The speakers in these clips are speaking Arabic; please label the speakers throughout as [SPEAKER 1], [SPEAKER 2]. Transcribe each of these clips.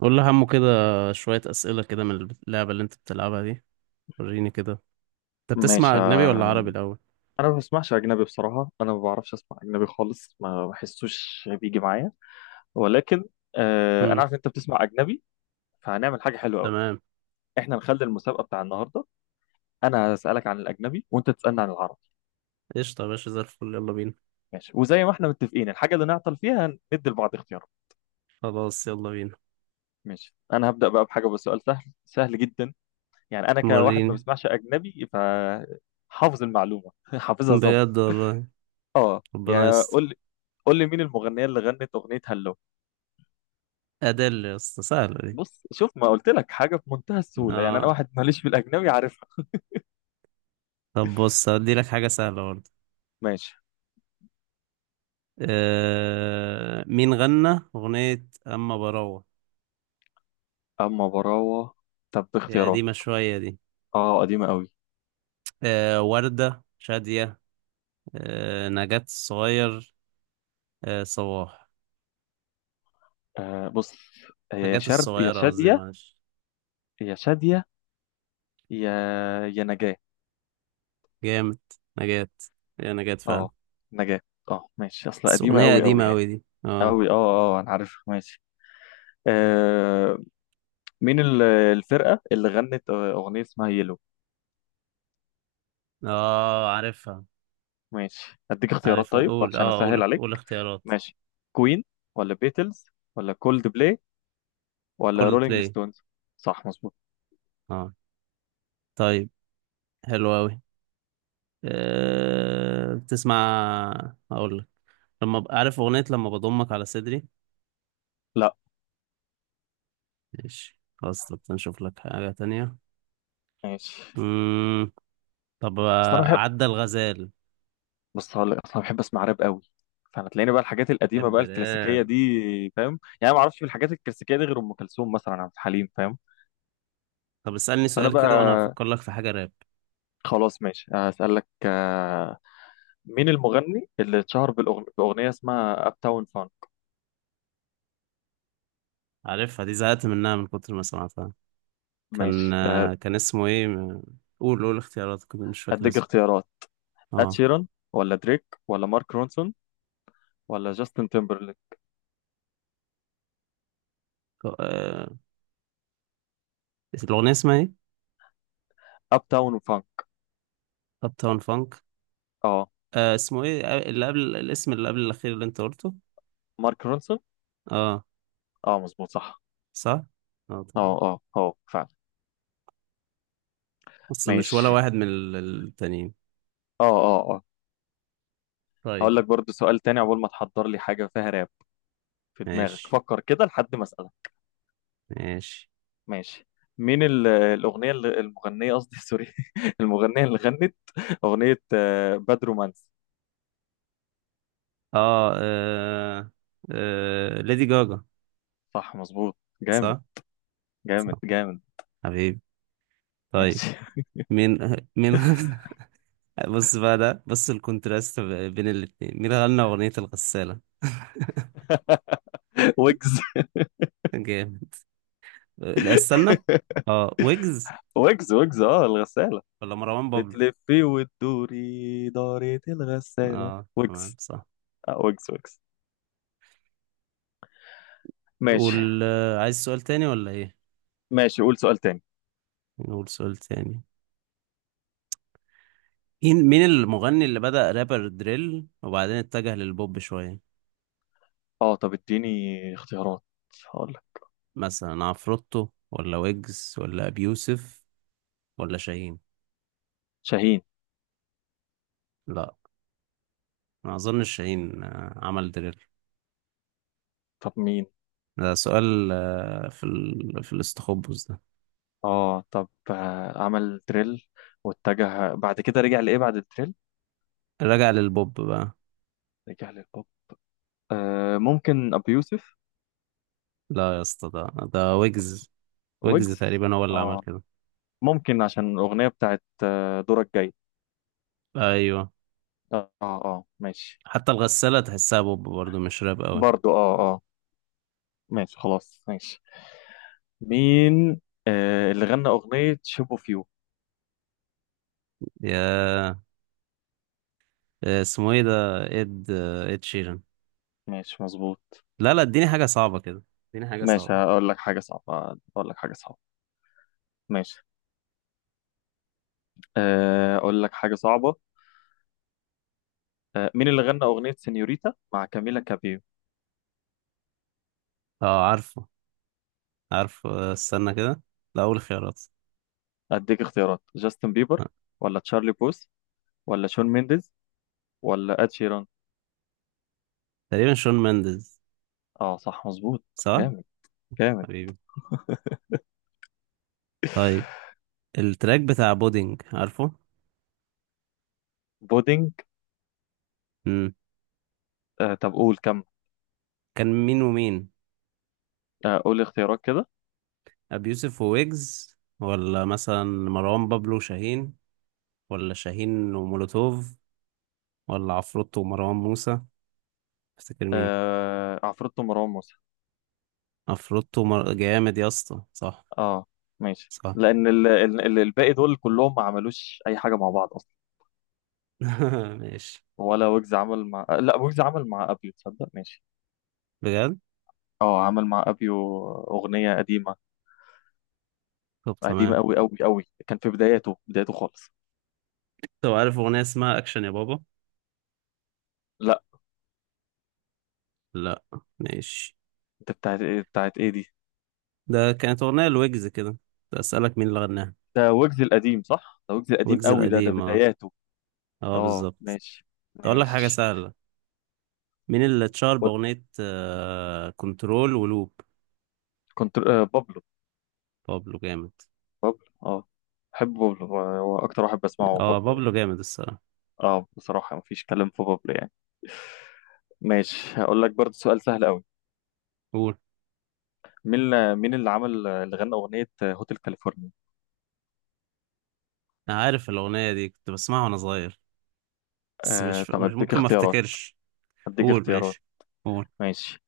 [SPEAKER 1] قول لي همه كده. شوية أسئلة كده من اللعبة اللي أنت بتلعبها دي. وريني كده. أنت
[SPEAKER 2] ماشي
[SPEAKER 1] بتسمع أجنبي ولا عربي الأول؟
[SPEAKER 2] انا ما بسمعش اجنبي بصراحه. انا ما بعرفش اسمع اجنبي خالص، ما بحسوش بيجي معايا. ولكن انا
[SPEAKER 1] امم.
[SPEAKER 2] عارف انت بتسمع اجنبي، فهنعمل حاجه حلوه قوي.
[SPEAKER 1] تمام.
[SPEAKER 2] احنا نخلي المسابقه بتاع النهارده، انا هسالك عن الاجنبي وانت تسالني عن العربي.
[SPEAKER 1] قشطة يا باشا، زي الفل، يلا بينا.
[SPEAKER 2] ماشي، وزي ما احنا متفقين الحاجه اللي نعطل فيها ندي لبعض اختيارات.
[SPEAKER 1] خلاص، يلا بينا.
[SPEAKER 2] ماشي، انا هبدا بقى بحاجه، بسؤال سهل سهل جدا. يعني انا كواحد ما
[SPEAKER 1] وريني.
[SPEAKER 2] بسمعش اجنبي فحافظ المعلومه حافظها ظبط.
[SPEAKER 1] بجد والله.
[SPEAKER 2] اه،
[SPEAKER 1] ربنا
[SPEAKER 2] يا
[SPEAKER 1] يستر.
[SPEAKER 2] قول لي، قول لي مين المغنيه اللي غنت اغنيه هالو؟
[SPEAKER 1] أدل يا اسطى، سهلة دي.
[SPEAKER 2] بص، شوف ما قلت لك حاجه في منتهى السهوله. يعني انا
[SPEAKER 1] آه،
[SPEAKER 2] واحد ماليش في الاجنبي عارفها.
[SPEAKER 1] طب بص هديلك حاجة سهلة برضه.
[SPEAKER 2] ماشي.
[SPEAKER 1] مين غنى أغنية أما براوة؟
[SPEAKER 2] اما براوه. طب
[SPEAKER 1] هي
[SPEAKER 2] باختيارات.
[SPEAKER 1] قديمة شوية دي.
[SPEAKER 2] اه قديمه قوي.
[SPEAKER 1] وردة شادية؟ نجاة الصغير؟ صباح؟
[SPEAKER 2] آه بص، هي يا
[SPEAKER 1] نجاة
[SPEAKER 2] شرد يا
[SPEAKER 1] الصغيرة قصدي،
[SPEAKER 2] شاديه،
[SPEAKER 1] معلش.
[SPEAKER 2] يا شاديه، يا يا نجاه.
[SPEAKER 1] جامد. نجاة. يا نجاة فعلا.
[SPEAKER 2] اه نجاه. اه ماشي، اصلا
[SPEAKER 1] بس
[SPEAKER 2] قديمه
[SPEAKER 1] أغنية
[SPEAKER 2] قوي
[SPEAKER 1] قديمة
[SPEAKER 2] قوي يعني.
[SPEAKER 1] أوي دي، اه.
[SPEAKER 2] قوي، اه اه انا عارفها. ماشي. آه، مين الفرقه اللي غنت اغنيه اسمها يلو؟
[SPEAKER 1] اه، عارفها.
[SPEAKER 2] ماشي اديك اختيارات
[SPEAKER 1] عارفها،
[SPEAKER 2] طيب،
[SPEAKER 1] قول،
[SPEAKER 2] عشان
[SPEAKER 1] اه، قول
[SPEAKER 2] اسهل عليك.
[SPEAKER 1] قول اختيارات.
[SPEAKER 2] ماشي، كوين، ولا بيتلز، ولا كولد بلاي، ولا
[SPEAKER 1] كل
[SPEAKER 2] رولينج
[SPEAKER 1] بلاي.
[SPEAKER 2] ستونز؟ صح، مظبوط.
[SPEAKER 1] اه. طيب. حلو أوي. بتسمع، أقول لك. عارف أغنية لما بضمك على صدري؟
[SPEAKER 2] لا.
[SPEAKER 1] ماشي، خلاص، طب نشوف لك حاجة تانية.
[SPEAKER 2] ماشي.
[SPEAKER 1] مم. طب،
[SPEAKER 2] اصلا انا بحب،
[SPEAKER 1] عدى الغزال.
[SPEAKER 2] بص هقول لك، اصلا بحب اسمع راب قوي، فانا تلاقيني بقى الحاجات القديمه
[SPEAKER 1] بحب
[SPEAKER 2] بقى الكلاسيكيه
[SPEAKER 1] راب.
[SPEAKER 2] دي. فاهم؟ يعني ما اعرفش في الحاجات الكلاسيكيه دي غير ام كلثوم مثلا، عبد الحليم، فاهم؟
[SPEAKER 1] طب اسألني
[SPEAKER 2] فانا
[SPEAKER 1] سؤال
[SPEAKER 2] بقى
[SPEAKER 1] كده وأنا هفكر لك في حاجة راب.
[SPEAKER 2] خلاص. ماشي، اسالك مين المغني اللي اتشهر باغنيه اسمها اب تاون فان؟
[SPEAKER 1] عارفها دي، زهقت منها من كتر ما سمعتها. كان
[SPEAKER 2] ماشي
[SPEAKER 1] كان اسمه ايه؟ قول اختيارات، كنت مش فاكر
[SPEAKER 2] اديك
[SPEAKER 1] اسمه.
[SPEAKER 2] اختيارات: اد
[SPEAKER 1] اه،
[SPEAKER 2] شيران، ولا دريك، ولا مارك رونسون، ولا جاستن تيمبرليك؟
[SPEAKER 1] آه، الأغنية اسمها ايه؟
[SPEAKER 2] اب تاون فان.
[SPEAKER 1] أب تاون فانك.
[SPEAKER 2] اه.
[SPEAKER 1] اسمه ايه، اللي قبل الاسم اللي قبل الأخير اللي انت قلته؟
[SPEAKER 2] مارك رونسون.
[SPEAKER 1] اه.
[SPEAKER 2] اه مظبوط، صح.
[SPEAKER 1] صح؟ اه،
[SPEAKER 2] اه
[SPEAKER 1] طبعا.
[SPEAKER 2] اه اه فعلا.
[SPEAKER 1] أصل مش ولا
[SPEAKER 2] ماشي.
[SPEAKER 1] واحد من التانيين.
[SPEAKER 2] اه اه اه.
[SPEAKER 1] طيب.
[SPEAKER 2] هقول لك برضو سؤال تاني عقبال ما تحضر لي حاجة فيها راب. في دماغك
[SPEAKER 1] ماشي.
[SPEAKER 2] فكر كده لحد ما أسألك.
[SPEAKER 1] ماشي.
[SPEAKER 2] ماشي. مين الأغنية اللي المغنية، قصدي سوري، المغنية اللي غنت أغنية باد رومانس؟
[SPEAKER 1] اه، ليدي جاجا.
[SPEAKER 2] صح مظبوط. جامد
[SPEAKER 1] صح؟ صح.
[SPEAKER 2] جامد جامد.
[SPEAKER 1] حبيبي. طيب.
[SPEAKER 2] ماشي.
[SPEAKER 1] مين. مين بص بقى، ده بص الكونتراست بين الاتنين. مين غنى أغنية الغسالة؟
[SPEAKER 2] ويجز.
[SPEAKER 1] جامد. لا، استنى. اه، ويجز.
[SPEAKER 2] ويجز، ويجز، اه الغسالة.
[SPEAKER 1] ولا مروان بابلو؟
[SPEAKER 2] بتلفي وتدوري دارة الغسالة،
[SPEAKER 1] اه، تمام،
[SPEAKER 2] ويجز.
[SPEAKER 1] صح.
[SPEAKER 2] آه ويجز، ويجز. ماشي.
[SPEAKER 1] قول، عايز سؤال تاني ولا ايه؟
[SPEAKER 2] ماشي قول سؤال تاني.
[SPEAKER 1] نقول سؤال تاني. مين المغني اللي بدأ رابر دريل وبعدين اتجه للبوب شوية.
[SPEAKER 2] اه طب اديني اختيارات. هقول
[SPEAKER 1] مثلا عفروتو، ولا ويجز، ولا أبي يوسف، ولا شاهين؟
[SPEAKER 2] شاهين.
[SPEAKER 1] لا. ما اظنش شاهين عمل دريل.
[SPEAKER 2] طب مين؟
[SPEAKER 1] ده سؤال في في الاستخبص ده.
[SPEAKER 2] اه طب عمل دريل، واتجه بعد كده رجع لايه بعد الدريل؟
[SPEAKER 1] رجع للبوب بقى.
[SPEAKER 2] رجع للبوب. آه ممكن ابو يوسف.
[SPEAKER 1] لا يا اسطى، ده ويجز. ويجز
[SPEAKER 2] ويجز.
[SPEAKER 1] تقريبا هو اللي عمل
[SPEAKER 2] اه
[SPEAKER 1] كده.
[SPEAKER 2] ممكن، عشان الاغنيه بتاعت دورك جاي.
[SPEAKER 1] ايوه.
[SPEAKER 2] اه اه ماشي.
[SPEAKER 1] حتى الغسالة تحسها بوب برضه، مش راب قوي.
[SPEAKER 2] برضو اه اه. ماشي خلاص ماشي. مين آه اللي غنى اغنيه شيب اوف يو؟
[SPEAKER 1] يا اسمه ايه ده؟ اد اد شيران.
[SPEAKER 2] ماشي مظبوط.
[SPEAKER 1] لا، لا، اديني حاجة صعبة كده. اديني حاجة
[SPEAKER 2] ماشي،
[SPEAKER 1] صعبة.
[SPEAKER 2] هقول لك حاجه صعبه، اقول لك حاجه صعبه. ماشي. اقول لك حاجه صعبه. مين اللي غنى أغنية سينيوريتا مع كاميلا كابيو؟
[SPEAKER 1] اه، عارفه، عارفه، استنى كده. لا، اول خيارات.
[SPEAKER 2] أديك اختيارات: جاستن بيبر،
[SPEAKER 1] آه.
[SPEAKER 2] ولا تشارلي بوث، ولا شون مينديز، ولا إد شيران؟
[SPEAKER 1] تقريبا شون مندز.
[SPEAKER 2] اه صح مظبوط.
[SPEAKER 1] صح.
[SPEAKER 2] جامد جامد.
[SPEAKER 1] حبيبي. طيب. التراك بتاع بودينج، عارفه؟
[SPEAKER 2] بودينج.
[SPEAKER 1] امم.
[SPEAKER 2] آه طب قول كم.
[SPEAKER 1] كان مين ومين؟
[SPEAKER 2] آه قول اختيارات كده.
[SPEAKER 1] ابي يوسف وويجز، ولا مثلا مروان بابلو شاهين، ولا شاهين ومولوتوف، ولا عفروتو ومروان موسى؟ تفتكر مين؟
[SPEAKER 2] آه عفروتو مروان موسى.
[SPEAKER 1] افروتو جامد يا اسطى، صح.
[SPEAKER 2] اه ماشي،
[SPEAKER 1] صح.
[SPEAKER 2] لأن ال الباقي دول كلهم ما عملوش أي حاجة مع بعض أصلا.
[SPEAKER 1] ماشي.
[SPEAKER 2] ولا ويجز عمل مع لا ويجز عمل مع أبيو، تصدق؟ ماشي.
[SPEAKER 1] بجد.
[SPEAKER 2] اه عمل مع أبيو أغنية قديمة.
[SPEAKER 1] طب،
[SPEAKER 2] قديمة
[SPEAKER 1] تمام.
[SPEAKER 2] أوي أوي أوي، كان في بداياته، بداياته خالص.
[SPEAKER 1] طب، عارف اغنيه اسمها اكشن يا بابا؟
[SPEAKER 2] لا.
[SPEAKER 1] لا. ماشي.
[SPEAKER 2] انت بتاعت ايه بتاعت ايه دي؟
[SPEAKER 1] ده كانت اغنيه لويجز كده. ده اسالك مين اللي غناها.
[SPEAKER 2] ده ويجز القديم، صح؟ ده ويجز القديم
[SPEAKER 1] ويجز
[SPEAKER 2] قوي، ده ده
[SPEAKER 1] القديم، اه.
[SPEAKER 2] بداياته.
[SPEAKER 1] اه،
[SPEAKER 2] اه
[SPEAKER 1] بالظبط.
[SPEAKER 2] ماشي.
[SPEAKER 1] اقول لك حاجه
[SPEAKER 2] ماشي.
[SPEAKER 1] سهله. مين اللي اتشهر
[SPEAKER 2] و-،
[SPEAKER 1] باغنيه كنترول ولوب؟
[SPEAKER 2] كنت آه بابلو.
[SPEAKER 1] بابلو، جامد.
[SPEAKER 2] بابلو، اه. بحب بابلو، هو هو اكتر واحد بسمعه هو
[SPEAKER 1] اه،
[SPEAKER 2] بابلو يعني.
[SPEAKER 1] بابلو جامد الصراحه.
[SPEAKER 2] اه بصراحة مفيش كلام في بابلو يعني. ماشي، هقول لك برضه سؤال سهل قوي.
[SPEAKER 1] قول.
[SPEAKER 2] مين مين اللي عمل، اللي غنى أغنية هوتيل كاليفورنيا؟
[SPEAKER 1] انا عارف الاغنيه دي، كنت بسمعها وانا صغير. بس
[SPEAKER 2] آه
[SPEAKER 1] مش
[SPEAKER 2] طب
[SPEAKER 1] مش
[SPEAKER 2] اديك
[SPEAKER 1] ممكن ما
[SPEAKER 2] اختيارات،
[SPEAKER 1] افتكرش.
[SPEAKER 2] اديك
[SPEAKER 1] قول،
[SPEAKER 2] اختيارات.
[SPEAKER 1] ماشي. قول.
[SPEAKER 2] ماشي: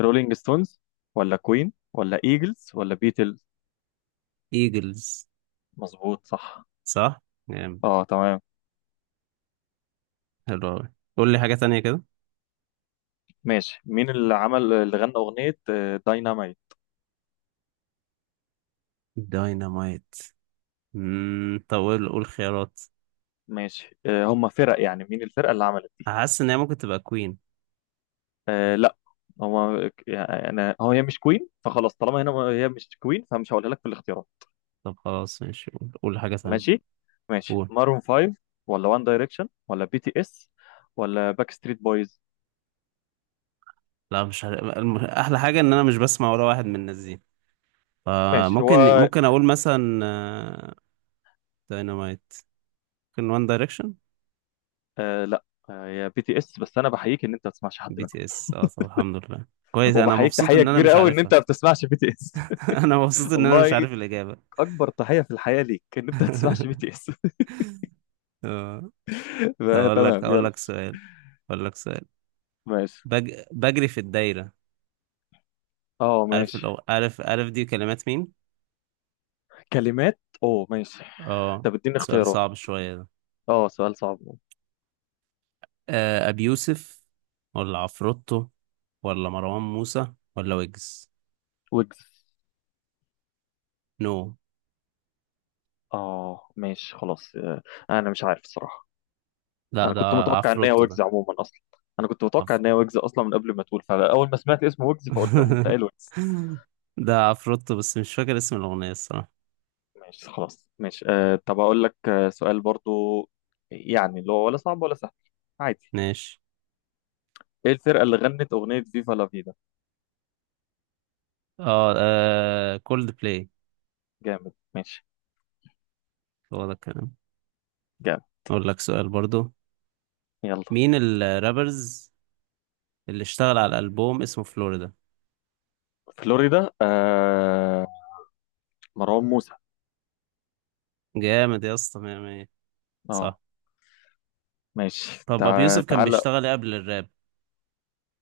[SPEAKER 2] رولينج ستونز، ولا كوين، ولا ايجلز، ولا بيتلز؟
[SPEAKER 1] ايجلز.
[SPEAKER 2] مظبوط صح.
[SPEAKER 1] صح. جامد.
[SPEAKER 2] اه تمام.
[SPEAKER 1] حلو أوي، قول لي حاجة تانية كده.
[SPEAKER 2] ماشي. مين اللي عمل، اللي غنى أغنية دايناميت؟
[SPEAKER 1] داينامايت. طب، قول خيارات.
[SPEAKER 2] ماشي هم فرق يعني، مين الفرقة اللي عملت دي.
[SPEAKER 1] حاسس ان هي ممكن تبقى كوين.
[SPEAKER 2] آه لا. هو يعني هو هي مش كوين، فخلاص طالما هنا هي مش كوين فمش هقولها لك في الاختيارات.
[SPEAKER 1] طب خلاص، ماشي، قول حاجة تانية.
[SPEAKER 2] ماشي. ماشي،
[SPEAKER 1] قول.
[SPEAKER 2] مارون 5، ولا وان دايركشن، ولا بي تي اس، ولا باك ستريت بويز؟
[SPEAKER 1] لا، مش عارف. احلى حاجة ان انا مش بسمع ولا واحد من الناس دي.
[SPEAKER 2] ماشي
[SPEAKER 1] فممكن
[SPEAKER 2] هو.
[SPEAKER 1] ممكن اقول مثلا، داينامايت. ممكن وان دايركشن.
[SPEAKER 2] آه لا. هي بي تي اس، بس انا بحييك ان انت ما بتسمعش حد
[SPEAKER 1] بي
[SPEAKER 2] منهم،
[SPEAKER 1] تي اس، اه. طب الحمد لله، كويس. انا
[SPEAKER 2] وبحييك
[SPEAKER 1] مبسوط
[SPEAKER 2] تحيه
[SPEAKER 1] ان انا
[SPEAKER 2] كبيره
[SPEAKER 1] مش
[SPEAKER 2] قوي ان انت
[SPEAKER 1] عارفها.
[SPEAKER 2] ما بتسمعش بي تي اس.
[SPEAKER 1] انا مبسوط ان انا مش
[SPEAKER 2] والله،
[SPEAKER 1] عارف الاجابة.
[SPEAKER 2] اكبر تحيه في الحياه ليك ان انت ما بتسمعش بي تي اس.
[SPEAKER 1] آه، طب
[SPEAKER 2] لا،
[SPEAKER 1] اقول
[SPEAKER 2] تمام،
[SPEAKER 1] لك اقول
[SPEAKER 2] يلا.
[SPEAKER 1] لك سؤال. اقول لك سؤال.
[SPEAKER 2] ماشي.
[SPEAKER 1] بجري في الدايرة.
[SPEAKER 2] اه
[SPEAKER 1] عارف
[SPEAKER 2] ماشي.
[SPEAKER 1] الأو... عارف عارف دي كلمات مين؟
[SPEAKER 2] كلمات اوه، ماشي.
[SPEAKER 1] اه،
[SPEAKER 2] طب اديني
[SPEAKER 1] سؤال
[SPEAKER 2] اختيارات.
[SPEAKER 1] صعب شوية ده.
[SPEAKER 2] اه سؤال صعب.
[SPEAKER 1] أبي يوسف، ولا عفروتو، ولا مروان موسى، ولا ويجز؟
[SPEAKER 2] ويجز.
[SPEAKER 1] نو.
[SPEAKER 2] اه ماشي خلاص. انا مش عارف الصراحة.
[SPEAKER 1] لا،
[SPEAKER 2] انا
[SPEAKER 1] ده
[SPEAKER 2] كنت متوقع ان هي
[SPEAKER 1] عفروتو.
[SPEAKER 2] ويجز عموما اصلا. انا كنت متوقع
[SPEAKER 1] عف...
[SPEAKER 2] ان هي ويجز اصلا من قبل ما تقول، فاول ما سمعت اسم ويجز فقلت، قمت قايل ويجز.
[SPEAKER 1] ده عفروتو بس مش فاكر اسم الأغنية الصراحة.
[SPEAKER 2] ماشي خلاص. ماشي. آه طب اقول لك سؤال برضو، يعني اللي هو ولا صعب ولا سهل، عادي.
[SPEAKER 1] ماشي.
[SPEAKER 2] ايه الفرقة اللي غنت اغنية فيفا لا فيدا؟
[SPEAKER 1] اه، كولد بلاي.
[SPEAKER 2] جامد. ماشي.
[SPEAKER 1] هو ده الكلام.
[SPEAKER 2] جامد.
[SPEAKER 1] أقول لك سؤال برضو.
[SPEAKER 2] يلا.
[SPEAKER 1] مين الرابرز اللي اشتغل على الألبوم اسمه فلوريدا؟
[SPEAKER 2] فلوريدا. آه مروان موسى.
[SPEAKER 1] جامد يا اسطى، مية مية.
[SPEAKER 2] اه.
[SPEAKER 1] صح.
[SPEAKER 2] ماشي.
[SPEAKER 1] طب، ابو يوسف كان
[SPEAKER 2] تعالى.
[SPEAKER 1] بيشتغل إيه قبل الراب؟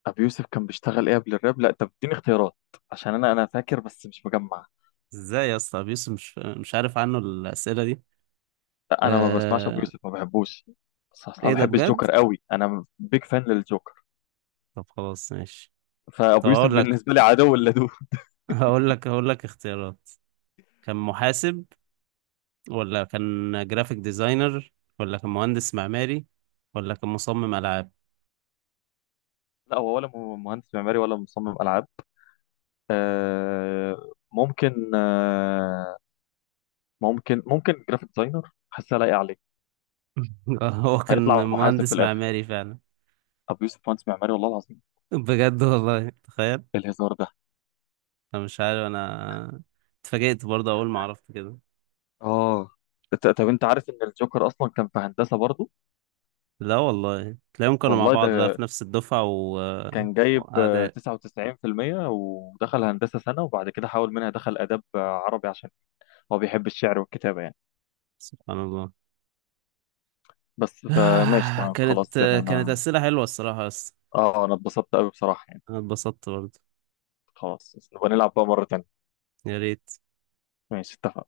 [SPEAKER 2] ابي يوسف كان بيشتغل ايه قبل الراب؟ لا طب اديني اختيارات، عشان انا انا فاكر بس مش مجمع.
[SPEAKER 1] ازاي يا اسطى، ابو يوسف مش عارف عنه الاسئله دي.
[SPEAKER 2] لا انا ما بسمعش ابو
[SPEAKER 1] آه...
[SPEAKER 2] يوسف، ما بحبوش. بس اصلا
[SPEAKER 1] ايه ده
[SPEAKER 2] بحب
[SPEAKER 1] بجد!
[SPEAKER 2] الجوكر قوي، انا بيج فان للجوكر.
[SPEAKER 1] طب خلاص، ماشي. طب،
[SPEAKER 2] فابو يوسف
[SPEAKER 1] اقول لك.
[SPEAKER 2] بالنسبه لي عدو اللدود.
[SPEAKER 1] هقول لك اختيارات. كان محاسب، ولا كان جرافيك ديزاينر، ولا كان مهندس معماري، ولا كان مصمم العاب؟
[SPEAKER 2] لا هو ولا مهندس معماري ولا مصمم العاب. آه ممكن. آه ممكن ممكن جرافيك ديزاينر، حاسه لايقه عليه.
[SPEAKER 1] هو كان
[SPEAKER 2] هيطلع محاسب في
[SPEAKER 1] مهندس
[SPEAKER 2] الاخر.
[SPEAKER 1] معماري فعلا.
[SPEAKER 2] ابو يوسف مهندس معماري؟ والله العظيم؟
[SPEAKER 1] بجد والله، تخيل.
[SPEAKER 2] إيه الهزار ده؟
[SPEAKER 1] انا مش عارف. انا اتفاجئت برضه اول ما عرفت كده.
[SPEAKER 2] اه. طب انت عارف ان الجوكر اصلا كان في هندسه برضه؟
[SPEAKER 1] لا والله، تلاقيهم كانوا مع
[SPEAKER 2] والله
[SPEAKER 1] بعض بقى
[SPEAKER 2] ده
[SPEAKER 1] في نفس الدفعة
[SPEAKER 2] كان جايب
[SPEAKER 1] وأعداء.
[SPEAKER 2] 99% ودخل هندسه سنه، وبعد كده حاول منها دخل اداب عربي، عشان هو بيحب الشعر والكتابه يعني.
[SPEAKER 1] سبحان الله.
[SPEAKER 2] بس فماشي تمام
[SPEAKER 1] كانت
[SPEAKER 2] خلاص يعني
[SPEAKER 1] كانت
[SPEAKER 2] انا.
[SPEAKER 1] أسئلة حلوة الصراحة، بس
[SPEAKER 2] اه انا اتبسطت قوي بصراحه يعني.
[SPEAKER 1] أنا اتبسطت برضه.
[SPEAKER 2] خلاص، بس نبقى نلعب بقى مره تانيه.
[SPEAKER 1] يا ريت.
[SPEAKER 2] ماشي، اتفقنا.